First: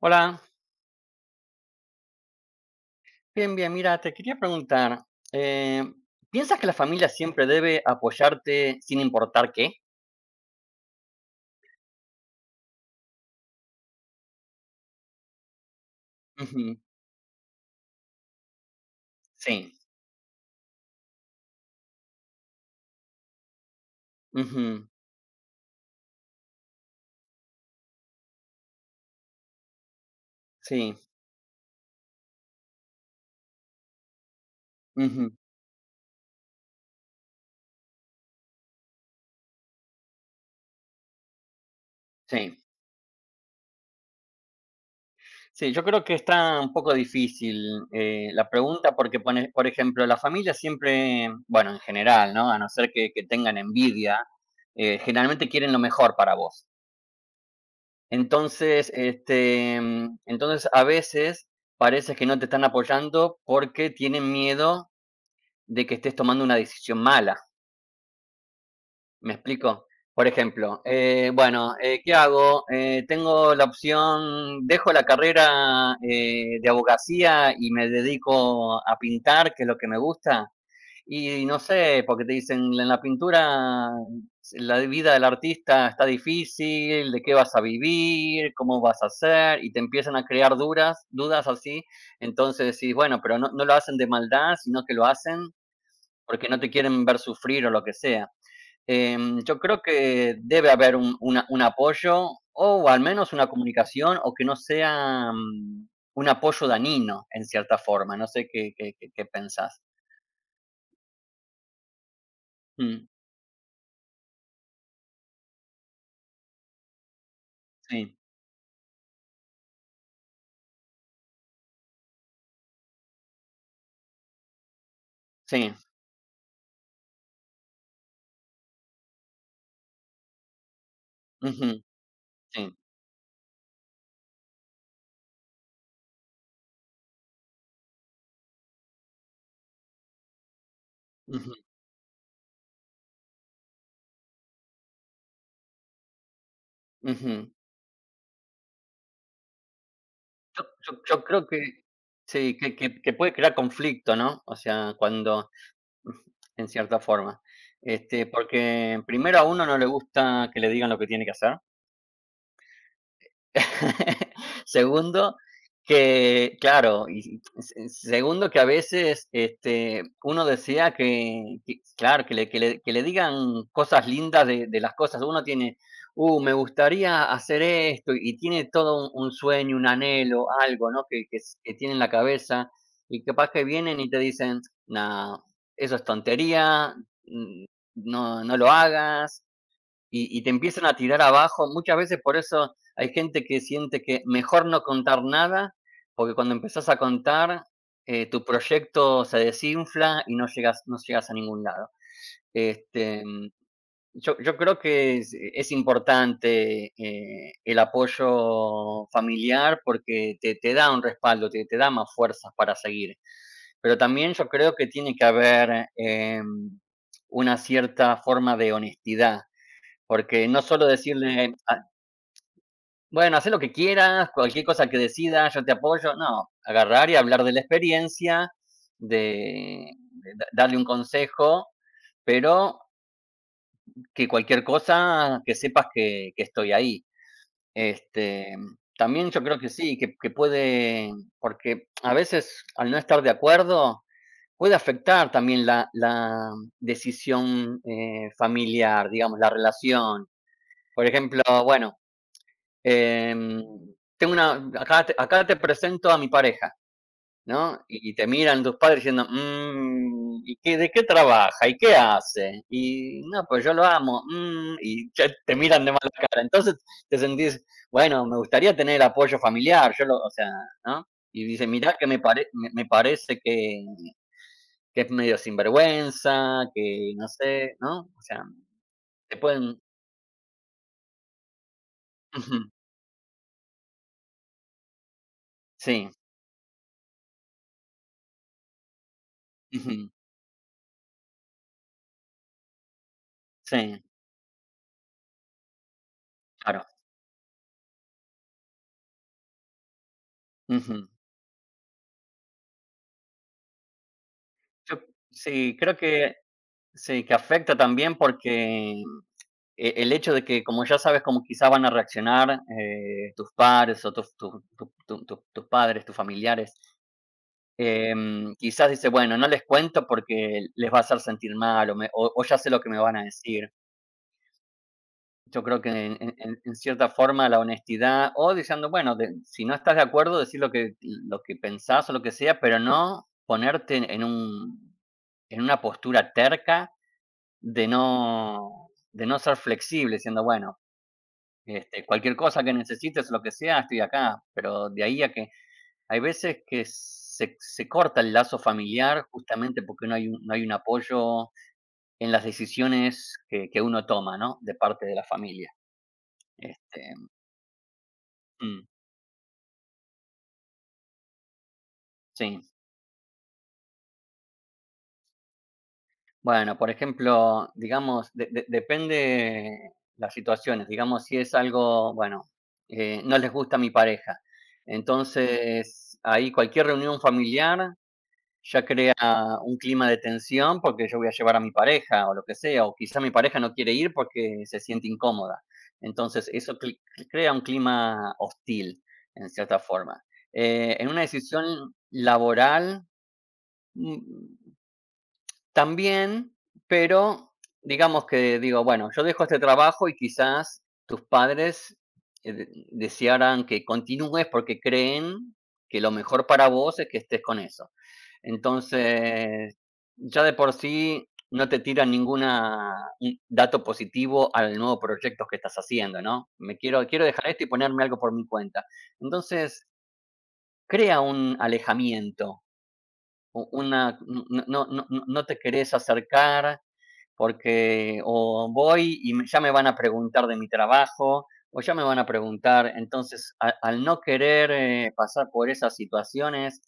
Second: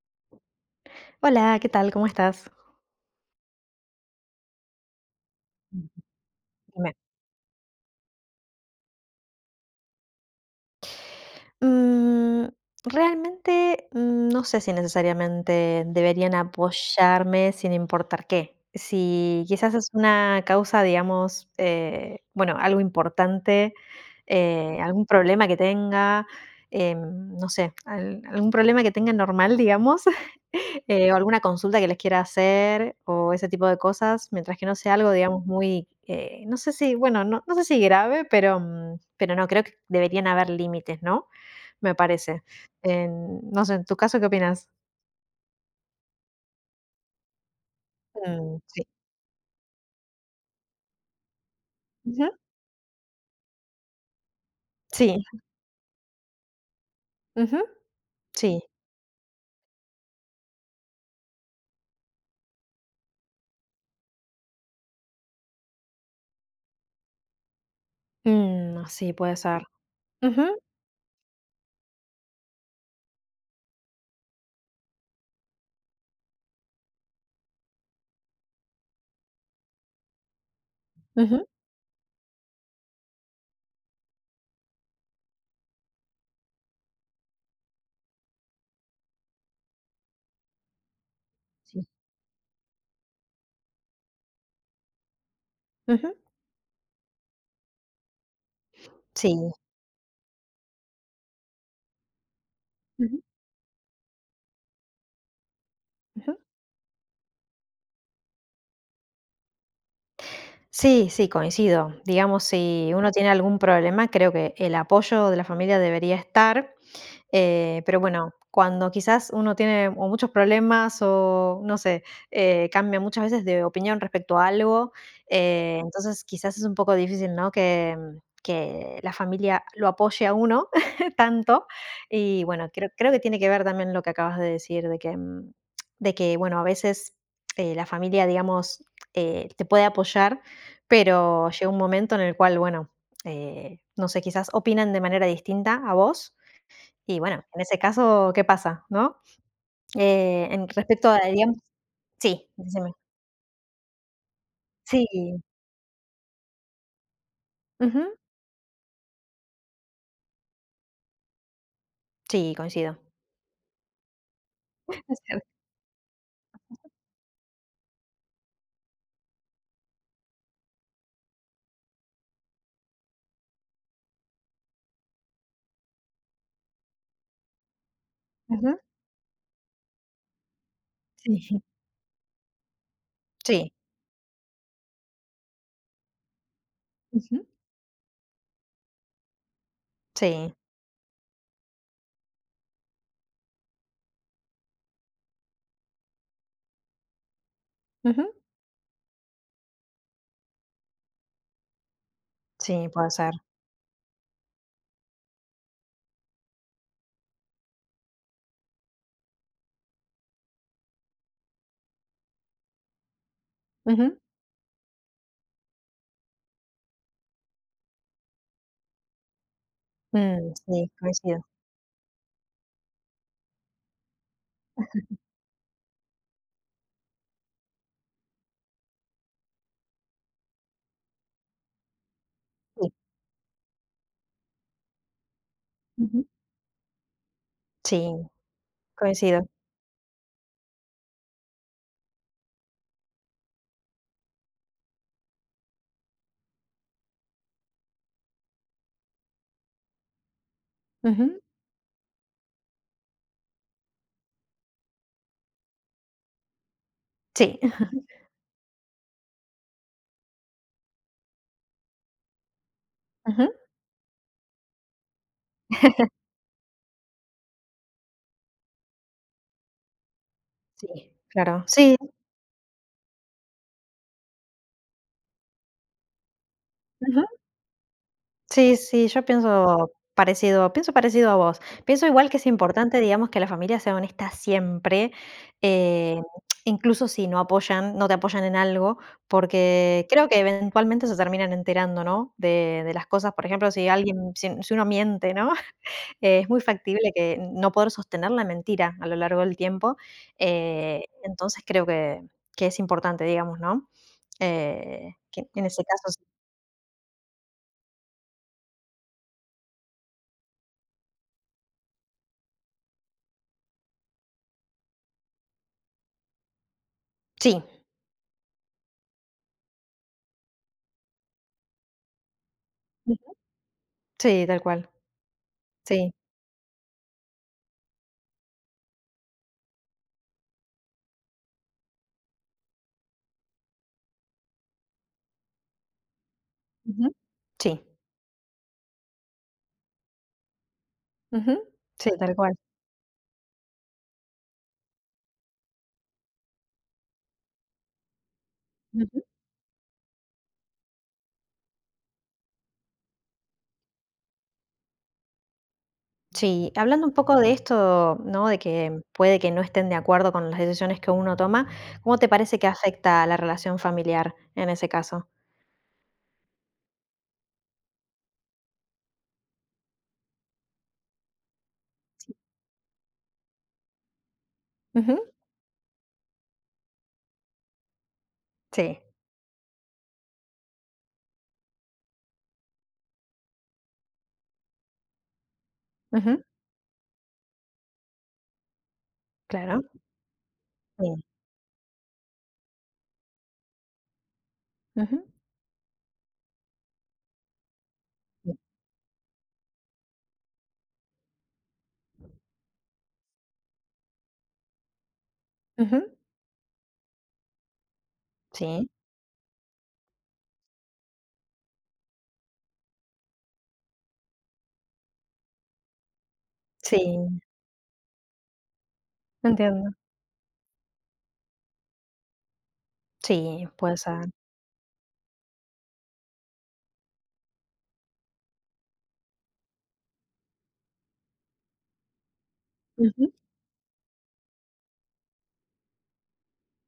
Hola, Hola, ¿qué tal? ¿Cómo estás? bien, bien. Mira, te quería preguntar, eh, Mm, ¿piensas que la dime. familia siempre debe apoyarte sin importar qué? Mm, Realmente, no sé si necesariamente deberían Ujú, apoyarme sin importar qué. Si sí, quizás es una causa, digamos, bueno, algo importante, ujú, algún problema que tenga, no sé, algún problema que tenga normal, digamos, sí, o alguna consulta que les quiera hacer, o ese tipo de cosas, mientras que no sea algo, ujú, digamos, muy, no sé si, bueno, no, no sé si grave, pero no, creo que deberían haber límites, ¿no? Me parece. sí. No sé, en tu caso, ¿qué opinas? Sí, yo creo que está un poco difícil la Mm, sí. pregunta porque, pone, por ejemplo, la familia siempre, bueno, en general, Ujú. ¿no? A no ser que, tengan envidia, Sí. generalmente quieren lo mejor para vos. Ujú. Sí. Entonces, este, entonces a veces parece que no te están apoyando porque tienen miedo de que estés tomando una decisión mala. Mm, sí, ¿Me puede ser. explico? Por Ujú, ejemplo, bueno, ¿qué hago? Tengo la opción, dejo la carrera de abogacía y me dedico a pintar, que es lo que me gusta. Y ujú, no sé, porque te dicen, en la pintura la vida del artista está difícil, de qué vas a vivir, cómo vas a hacer, y te empiezan a crear dudas, dudas así. sí. Entonces decís, bueno, pero no, no lo hacen de maldad, sino que lo hacen Ujú, porque no te quieren ver sufrir o lo que sea. Sí. Yo creo que debe haber un, un apoyo o al Ujú, menos una comunicación o que no sea un ujú. apoyo dañino en cierta forma. No sé qué, qué pensás. Sí, sí, coincido. Digamos, si Mm, uno tiene algún problema, creo que el apoyo de la familia debería estar. Pero sí, bueno, cuando quizás uno tiene o muchos problemas o no sé, cambia muchas veces de opinión respecto a algo, sí, entonces quizás es un poco difícil, ¿no? Que la familia lo apoye a uno tanto. ujú, Y sí, bueno, creo, creo que tiene que ver también lo que acabas de decir, de que bueno, a veces la familia, digamos, te puede apoyar, pero ujú, llega un momento en el cual, bueno, no sé, quizás opinan de manera distinta a vos y bueno, ujú. en ese caso, ¿qué pasa, no? En respecto a, Yo creo digamos. que Sí, sí, decime. Que puede crear conflicto, ¿no? O sea, Sí, cuando, en cierta forma. ujú, Este, porque primero a uno no le gusta que le digan lo que tiene que hacer. sí, coincido. Es Segundo, cierto, que claro, y se segundo que a veces, este, uno decía que claro, que le digan cosas lindas de las cosas. Uno tiene, me gustaría hacer esto, y tiene ujú, todo un sueño, un anhelo, algo, ¿no? Que s sí, que tiene en la cabeza, y capaz que sí, vienen y te dicen: "No, eso es tontería, ujú, mm, no lo hagas", y te sí, empiezan a tirar abajo. Muchas veces por eso hay gente que siente que mejor no contar nada, porque cuando empezás a contar, ujú, tu proyecto se desinfla y no llegas, no llegas a ningún lado. sí, puede Este, ser, mm, yo creo que es importante el apoyo familiar porque te da un respaldo, te da más fuerzas para seguir. Pero ujú, también yo creo que tiene que haber una cierta forma de honestidad porque mm, no solo sí, coincido, decirle: "Ah, bueno, haz lo que quieras, cualquier cosa que decidas, yo te apoyo". No, agarrar y hablar de la experiencia, de de da darle un consejo, pero sí, que cualquier cosa que sepas ujú, que estoy ahí. sí, Este, también yo coincido, creo que sí, que puede porque a veces al no estar de acuerdo, puede afectar también la decisión, familiar, digamos, la relación. Por ujú, ejemplo, bueno, em, tengo una acá te presento a mi pareja, sí, ¿no? Y te miran tus padres diciendo: "Mm, ¿y qué de qué trabaja? ¿Y qué hace? Y no, ujú, pues yo lo amo, mm", y ya te miran de mala cara. Entonces te sentís: "Bueno, me gustaría tener apoyo familiar, yo lo", o sea, ¿no? sí, Y claro, dice: "Mirá sí, que me parece que es medio sinvergüenza, que ujú. no sé", ¿no? O sea, Sí, sí, yo te pueden pienso parecido a vos. Pienso igual que es ujú, importante, digamos, que la familia sea honesta siempre, sí, eh, incluso si no te apoyan en algo, porque ujú, creo que eventualmente se terminan enterando, ¿no?, de las cosas. Por ejemplo, si sí, alguien si si uno miente, ¿no?, es muy claro, factible que no poder sostener la mentira a lo largo del tiempo. Ujú. Entonces creo que es importante, digamos, ¿no? Yo Que en Sí, ese creo caso sí. que sí, que afecta también porque, el hecho de que, como ya sabes cómo quizás van a reaccionar, tus pares o tus tu tu tu tu tus padres, tus familiares, Sí, em, quizás dice "Bueno, no les cuento porque les va a hacer sentir mal o me o ya sé lo que me van a decir". sí, tal cual. Yo creo que Sí. en cierta forma la honestidad o diciendo, bueno, de si no estás de acuerdo, decir lo que pensás o lo que sea, pero no ponerte en un en una postura terca Ujú. Sí, de no ser flexible, diciendo, bueno, ujú, este, sí, tal cualquier cual. cosa que necesites, lo que sea, estoy acá, pero de ahí a que hay veces que se corta el lazo Ujú. familiar justamente porque no hay un no hay un apoyo en las decisiones que uno toma, ¿no?, de parte de la familia, Sí, este, hablando un poco de esto, ¿no? De mm, que puede que no estén de acuerdo con las decisiones que uno toma, ¿cómo te parece sí. que afecta a la relación familiar en ese caso? Bueno, por ejemplo, digamos, de depende las situaciones, digamos, si es algo, bueno, no les gusta a mi pareja. Ujú, Entonces, ahí cualquier reunión familiar ya sí, crea un clima de tensión porque yo voy a llevar a mi pareja o lo que sea, o quizá mi pareja no quiere ir porque se siente incómoda. ujú, Entonces, crea un clima hostil, en cierta claro, forma. En sí, una decisión laboral, mm, ujú, también, pero digamos sí, que digo, bueno, yo dejo este trabajo y quizás tus padres, de desearan que continúes porque creen que lo ujú, mejor para vos es que estés con eso. sí, Entonces, ya de por sí no te tiran ninguna dato positivo al nuevo proyecto que estás haciendo, ¿no? Me sí, quiero dejar esto y ponerme algo por mi cuenta. Entonces, entiendo. crea un alejamiento, u Sí, puede una ser. no te querés acercar, porque o voy y ya me van a preguntar de mi trabajo, o ya me van a preguntar, Ujú, entonces al no querer pasar por esas situaciones,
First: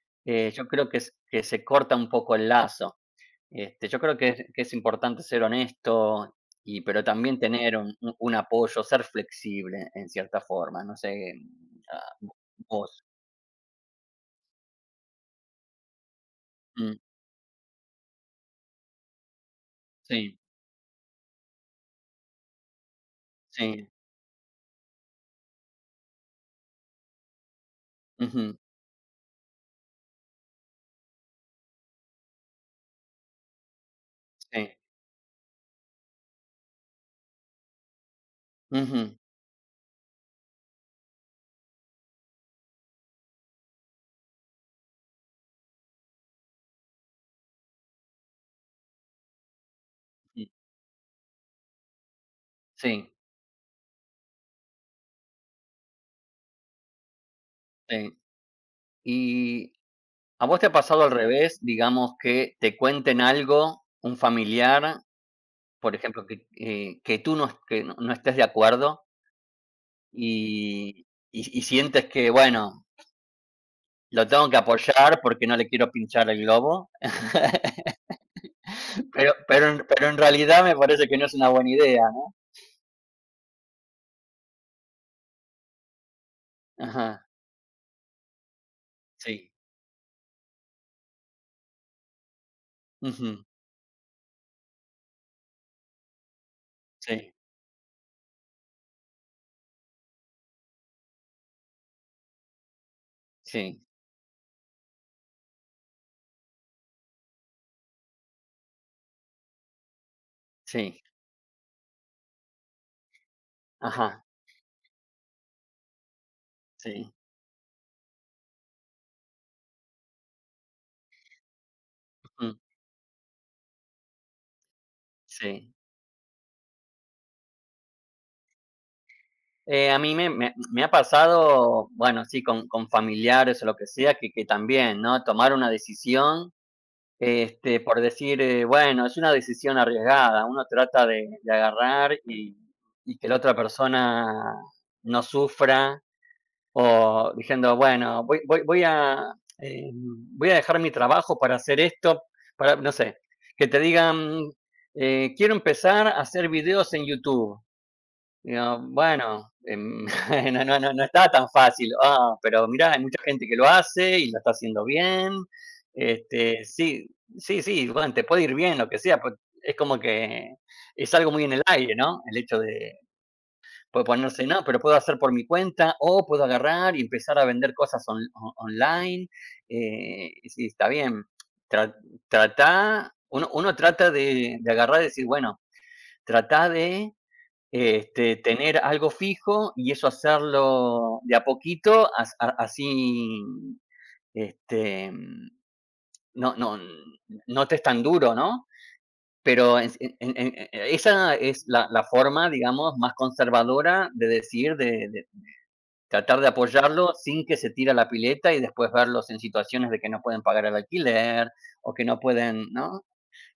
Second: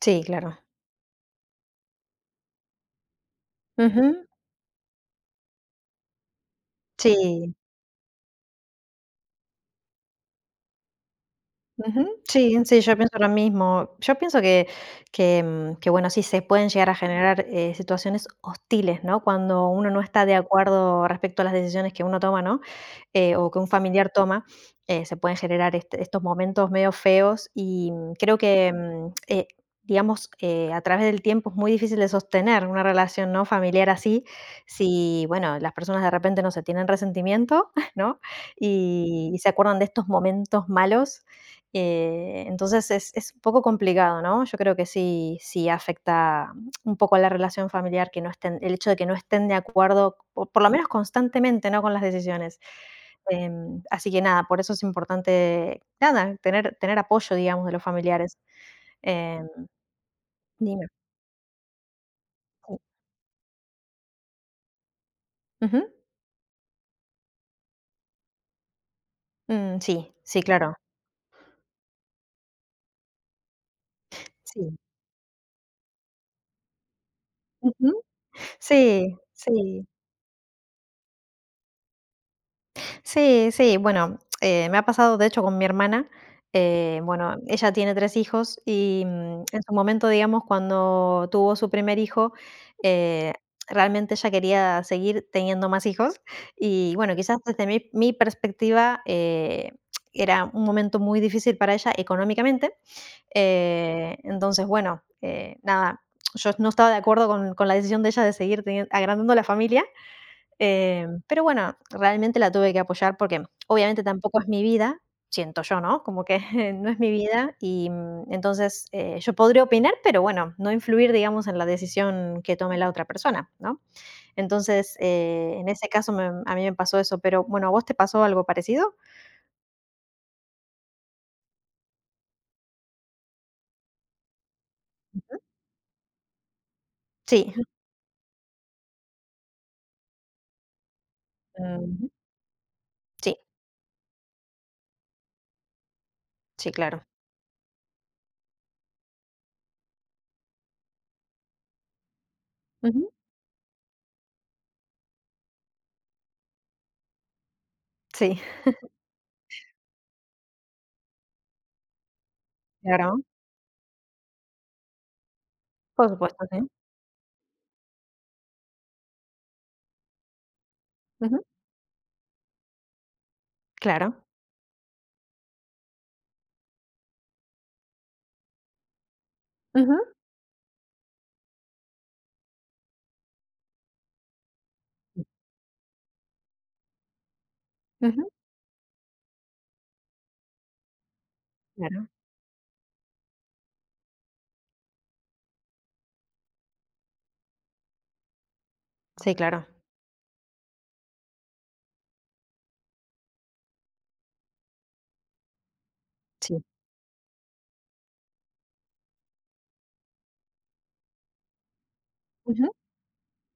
sí, claro. yo creo que, que se corta un poco el lazo. Este, yo Ujú, creo que es importante ser honesto, y, pero también sí. tener un, un apoyo, ser flexible en cierta forma, no sé, Ujú. ah, Sí, sí, yo vos. pienso lo mismo. Yo pienso que, bueno, sí se pueden llegar a Mm, generar, situaciones hostiles, ¿no? Cuando uno no está de sí, acuerdo respecto a las decisiones que uno toma, ¿no? O que un sí, familiar toma, se pueden generar este- estos momentos medio feos y creo ujú, que, digamos, a través del tiempo es muy difícil de sostener una relación, ¿no?, familiar así sí, si, bueno, las personas de repente no se tienen resentimiento, ¿no? ujú, ujú, Y se acuerdan de estos momentos malos. Entonces es un poco complicado, ¿no? Yo creo que sí, sí afecta un poco a la relación familiar que no estén, el hecho de que no estén de acuerdo, o por lo menos constantemente, ¿no? Con las decisiones. sí, Así que nada, por eso es importante, nada, tener apoyo, digamos, de los sí. familiares. Em, Y ¿a vos te ha Dime. pasado al revés, digamos, que Sí. te cuenten algo, un familiar, Ujú. por ejemplo, que tú no, que no estés de acuerdo Mm, sí, sí, claro. y, y sientes que, bueno, lo tengo que Sí. apoyar porque no le quiero pinchar el globo? Ujú. Sí, pero, sí. Pero en realidad me parece que no es una buena idea, ¿no? Sí, sí, bueno, me ha pasado de hecho con mi hermana. Ajá, Bueno, ella tiene 3 hijos y sí, en su momento, digamos, cuando tuvo su primer hijo, eh, ujú, realmente ella quería seguir teniendo más hijos. Y bueno, sí, quizás desde mi perspectiva era un momento muy difícil para ella económicamente. sí, Entonces, bueno, nada, yo no estaba de acuerdo con la decisión de ella de seguir agrandando la familia. sí. Pero bueno, realmente la tuve que apoyar porque obviamente Ajá, tampoco es mi vida, siento yo, ¿no? Como que no es mi sí, vida y entonces yo podría opinar, pero bueno, no influir, digamos, en la decisión que ujú, tome la otra persona, ¿no? Entonces, en sí. ese caso a mí me pasó eso, pero bueno, ¿a vos te pasó algo parecido? A mí me, me ha pasado, bueno, sí, con familiares o lo que sea, que también, ¿no? Ujú. Tomar una decisión, Sí, este, por decir, bueno, es una decisión arriesgada, uno trata de ujú, agarrar y que la sí, otra persona no sufra, sí, claro. o diciendo, bueno, voy a, voy a dejar mi trabajo para hacer esto, para, no Ujú, sé, que te digan, quiero empezar a hacer videos en YouTube. sí, No, bueno, em, no estaba tan fácil. Ah, pero mirá, hay claro, mucha gente que lo hace y lo está haciendo bien. por supuesto, Este, sí. sí, sí, sí, bueno, te puede ir bien, lo que sea, pues, es como que es algo Ujú, muy en el aire, ¿no? El hecho de po claro. ponerse, no, pero puedo hacer por mi cuenta o puedo agarrar y empezar a vender cosas on o online. Ujú, Y sí, está bien. Tra Tratá uno trata de agarrar y decir, bueno, trata de ujú, este, tener algo fijo y eso hacerlo de a claro. poquito, as a así, este, no no te es tan duro, ¿no? Sí, claro. Pero es en esa es la forma, digamos, más conservadora de decir, de tratar de Sí. apoyarlo sin que se tire a la pileta y después verlos en situaciones de que no pueden pagar el alquiler o que no pueden, Ujú, ¿no?,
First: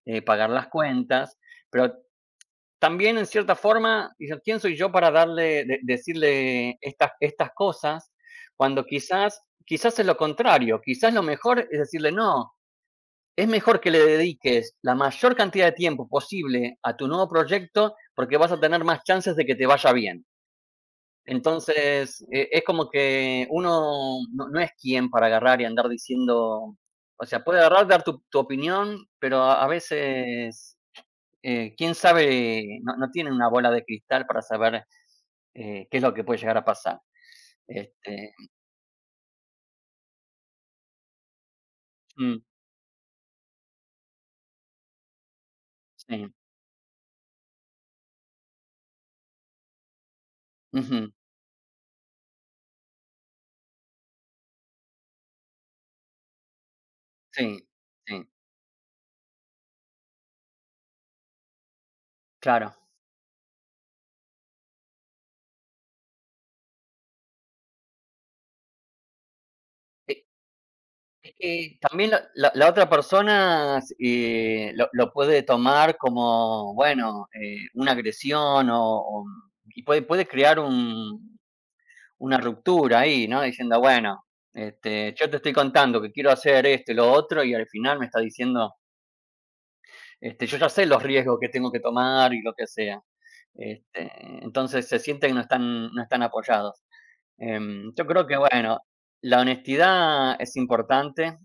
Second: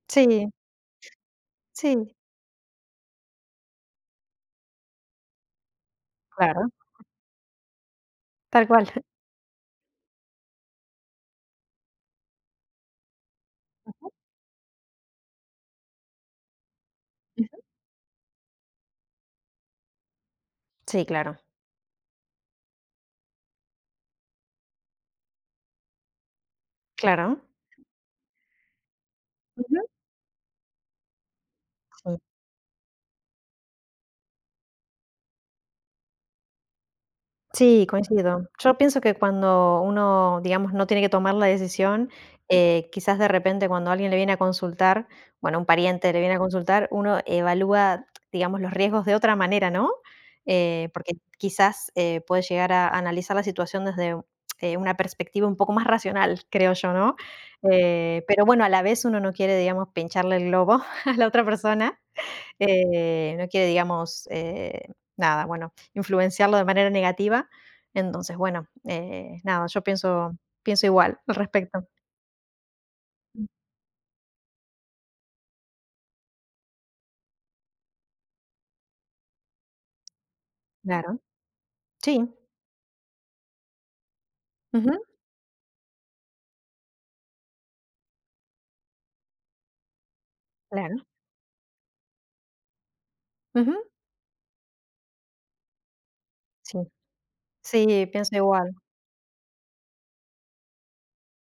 sí, pagar las cuentas. Pero sí. también en cierta forma, dicen, ¿quién soy yo para darle, Claro, decirle estas, estas cosas? tal Cuando cual. quizás, quizás es lo contrario, quizás lo mejor es decirle, no, es mejor que le Ujú, dediques la mayor cantidad de tiempo posible a tu nuevo ujú. proyecto porque vas a tener más chances de que te vaya bien. Sí, claro, Entonces, es como que uno no, no es quien para agarrar y andar diciendo, o claro. sea, puede agarrar, dar tu, tu opinión, pero a Ujú. veces quién Sí. sabe, no, no tienen una bola de cristal para saber, qué es lo que puede llegar a pasar. Sí, Este, coincido. Yo pienso que cuando uno, digamos, no tiene que tomar la decisión, mm, quizás de repente cuando alguien le viene a consultar, bueno, un pariente le sí, viene a consultar, uno evalúa, digamos, los riesgos de otra manera, ¿no? Ujú, Porque quizás puede llegar a analizar la situación desde una perspectiva un poco más racional, creo yo, ¿no? sí, sí, Pero bueno, a la vez uno no quiere, digamos, pincharle el globo a la otra persona. claro. No quiere, digamos, nada, bueno, influenciarlo de manera negativa. Entonces, bueno, nada, yo Eh, pienso igual es al que respecto. también la otra Mm, persona, lo puede tomar como, bueno, una agresión o y puede crear claro. un Sí. una ruptura ahí, ¿no? Diciendo, bueno, Ujú. este, yo te estoy contando que quiero hacer esto y lo otro, y al final me está diciendo. Este, yo ya sé los Claro. riesgos que tengo que tomar y lo que sea. Ujú. Este, entonces se sienten que no están, no están Sí. apoyados. Em, yo Sí, creo pienso que, igual. bueno, la honestidad es importante,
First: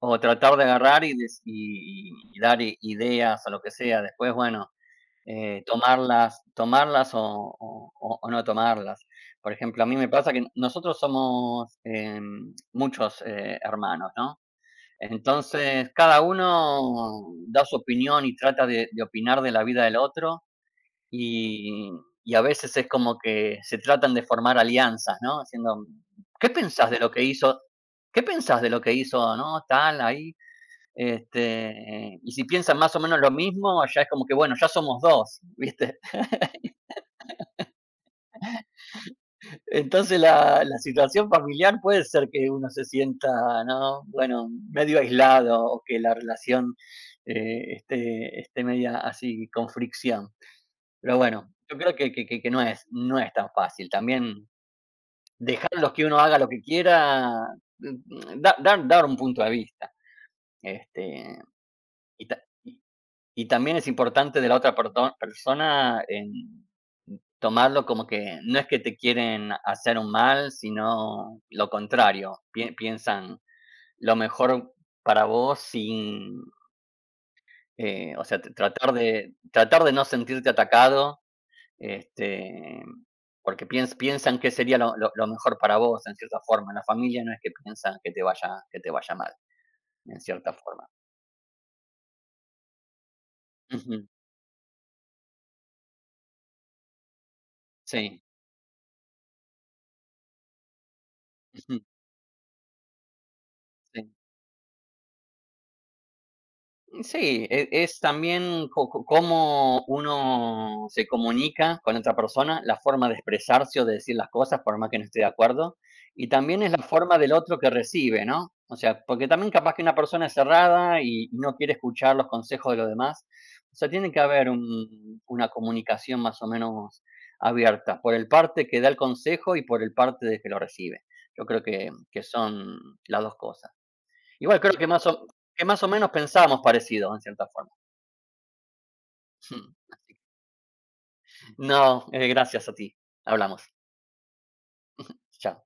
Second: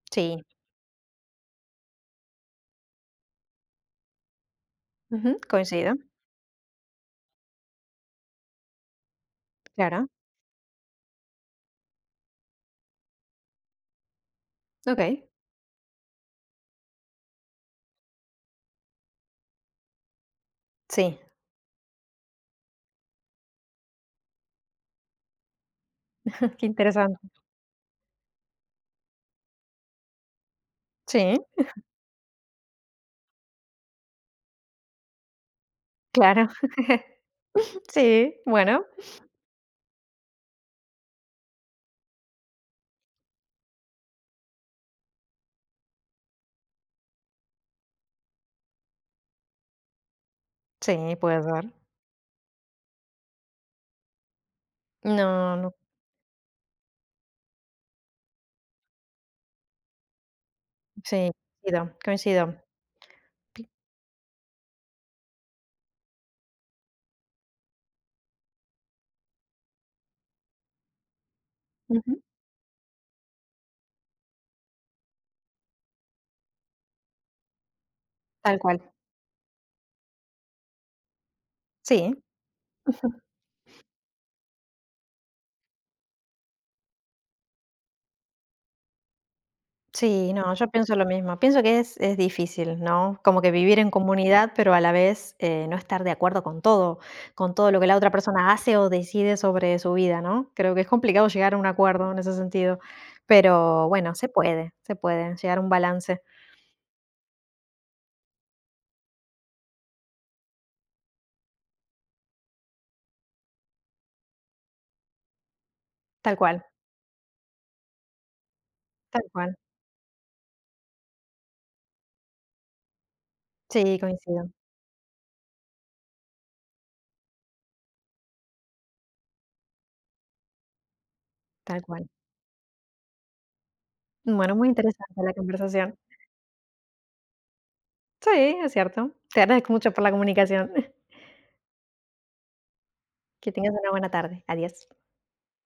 o Sí. tratar de agarrar y, y dar ideas o lo que sea. Después, bueno, Ujú. Coincido. tomarlas, tomarlas o, o no tomarlas. Por ejemplo, a mí me Claro. pasa que nosotros somos em, muchos hermanos, ¿no? Okey. Entonces, cada uno da su opinión y trata de opinar de la vida del otro Sí. y, y a veces es como que se tratan de formar alianzas, ¿no? Haciendo, ¿qué Qué pensás de lo interesante. que hizo? ¿Qué pensás de lo que hizo, no? Tal, ahí. Sí, Este, y si piensan más o menos lo mismo, ya es como que, bueno, ya somos dos, ¿viste? claro. Sí, bueno. Entonces la situación familiar puede ser que uno se sienta, ¿no? Bueno, medio aislado o que la relación esté, esté media así con fricción. Sí, Pero puede bueno, ser. yo creo que, que no es, no es tan fácil. También No, no. dejarlos que uno haga lo que quiera, mm, dar un punto de vista. Sí, Este, coincido, y, coincido. Y también es importante de la otra persona en, tomarlo como que no es que te quieren hacer un mal, sino lo Ujú. contrario, piensan lo mejor para vos sin, o sea, t Tal cual. tratar de no sentirte atacado, Sí. este, porque piensan que sería lo mejor para vos, en cierta forma. La familia no es que piensan que te vaya mal, en Sí, no, cierta yo forma. pienso lo mismo. Pienso que es difícil, ¿no? Como que vivir en Ujú, comunidad, pero a la vez no estar de acuerdo con todo, lo que la otra sí, persona hace o decide sobre su vida, ¿no? Creo que es complicado llegar a un ujú, acuerdo en ese sentido, pero sí. bueno, se puede llegar a un balance, Sí, es, también cómo uno se comunica con otra persona, la forma de expresarse o de decir las cosas, por más que no esté de acuerdo, y tal también cual, es la forma del otro que recibe, ¿no? O sea, tal porque también cual. capaz que una persona es cerrada y no quiere escuchar los consejos de los demás. O sea, Sí, tiene que haber coincido, una comunicación más o menos abierta, por el parte que da el consejo y por el parte de que lo recibe. Yo creo tal cual. que son las dos cosas. Bueno, Igual muy creo que más interesante la que más o conversación. menos pensábamos parecidos en cierta forma. Sí, es cierto. Te agradezco mucho por la comunicación. No, gracias a ti. Que Hablamos. tengas una buena tarde. Adiós. Chao.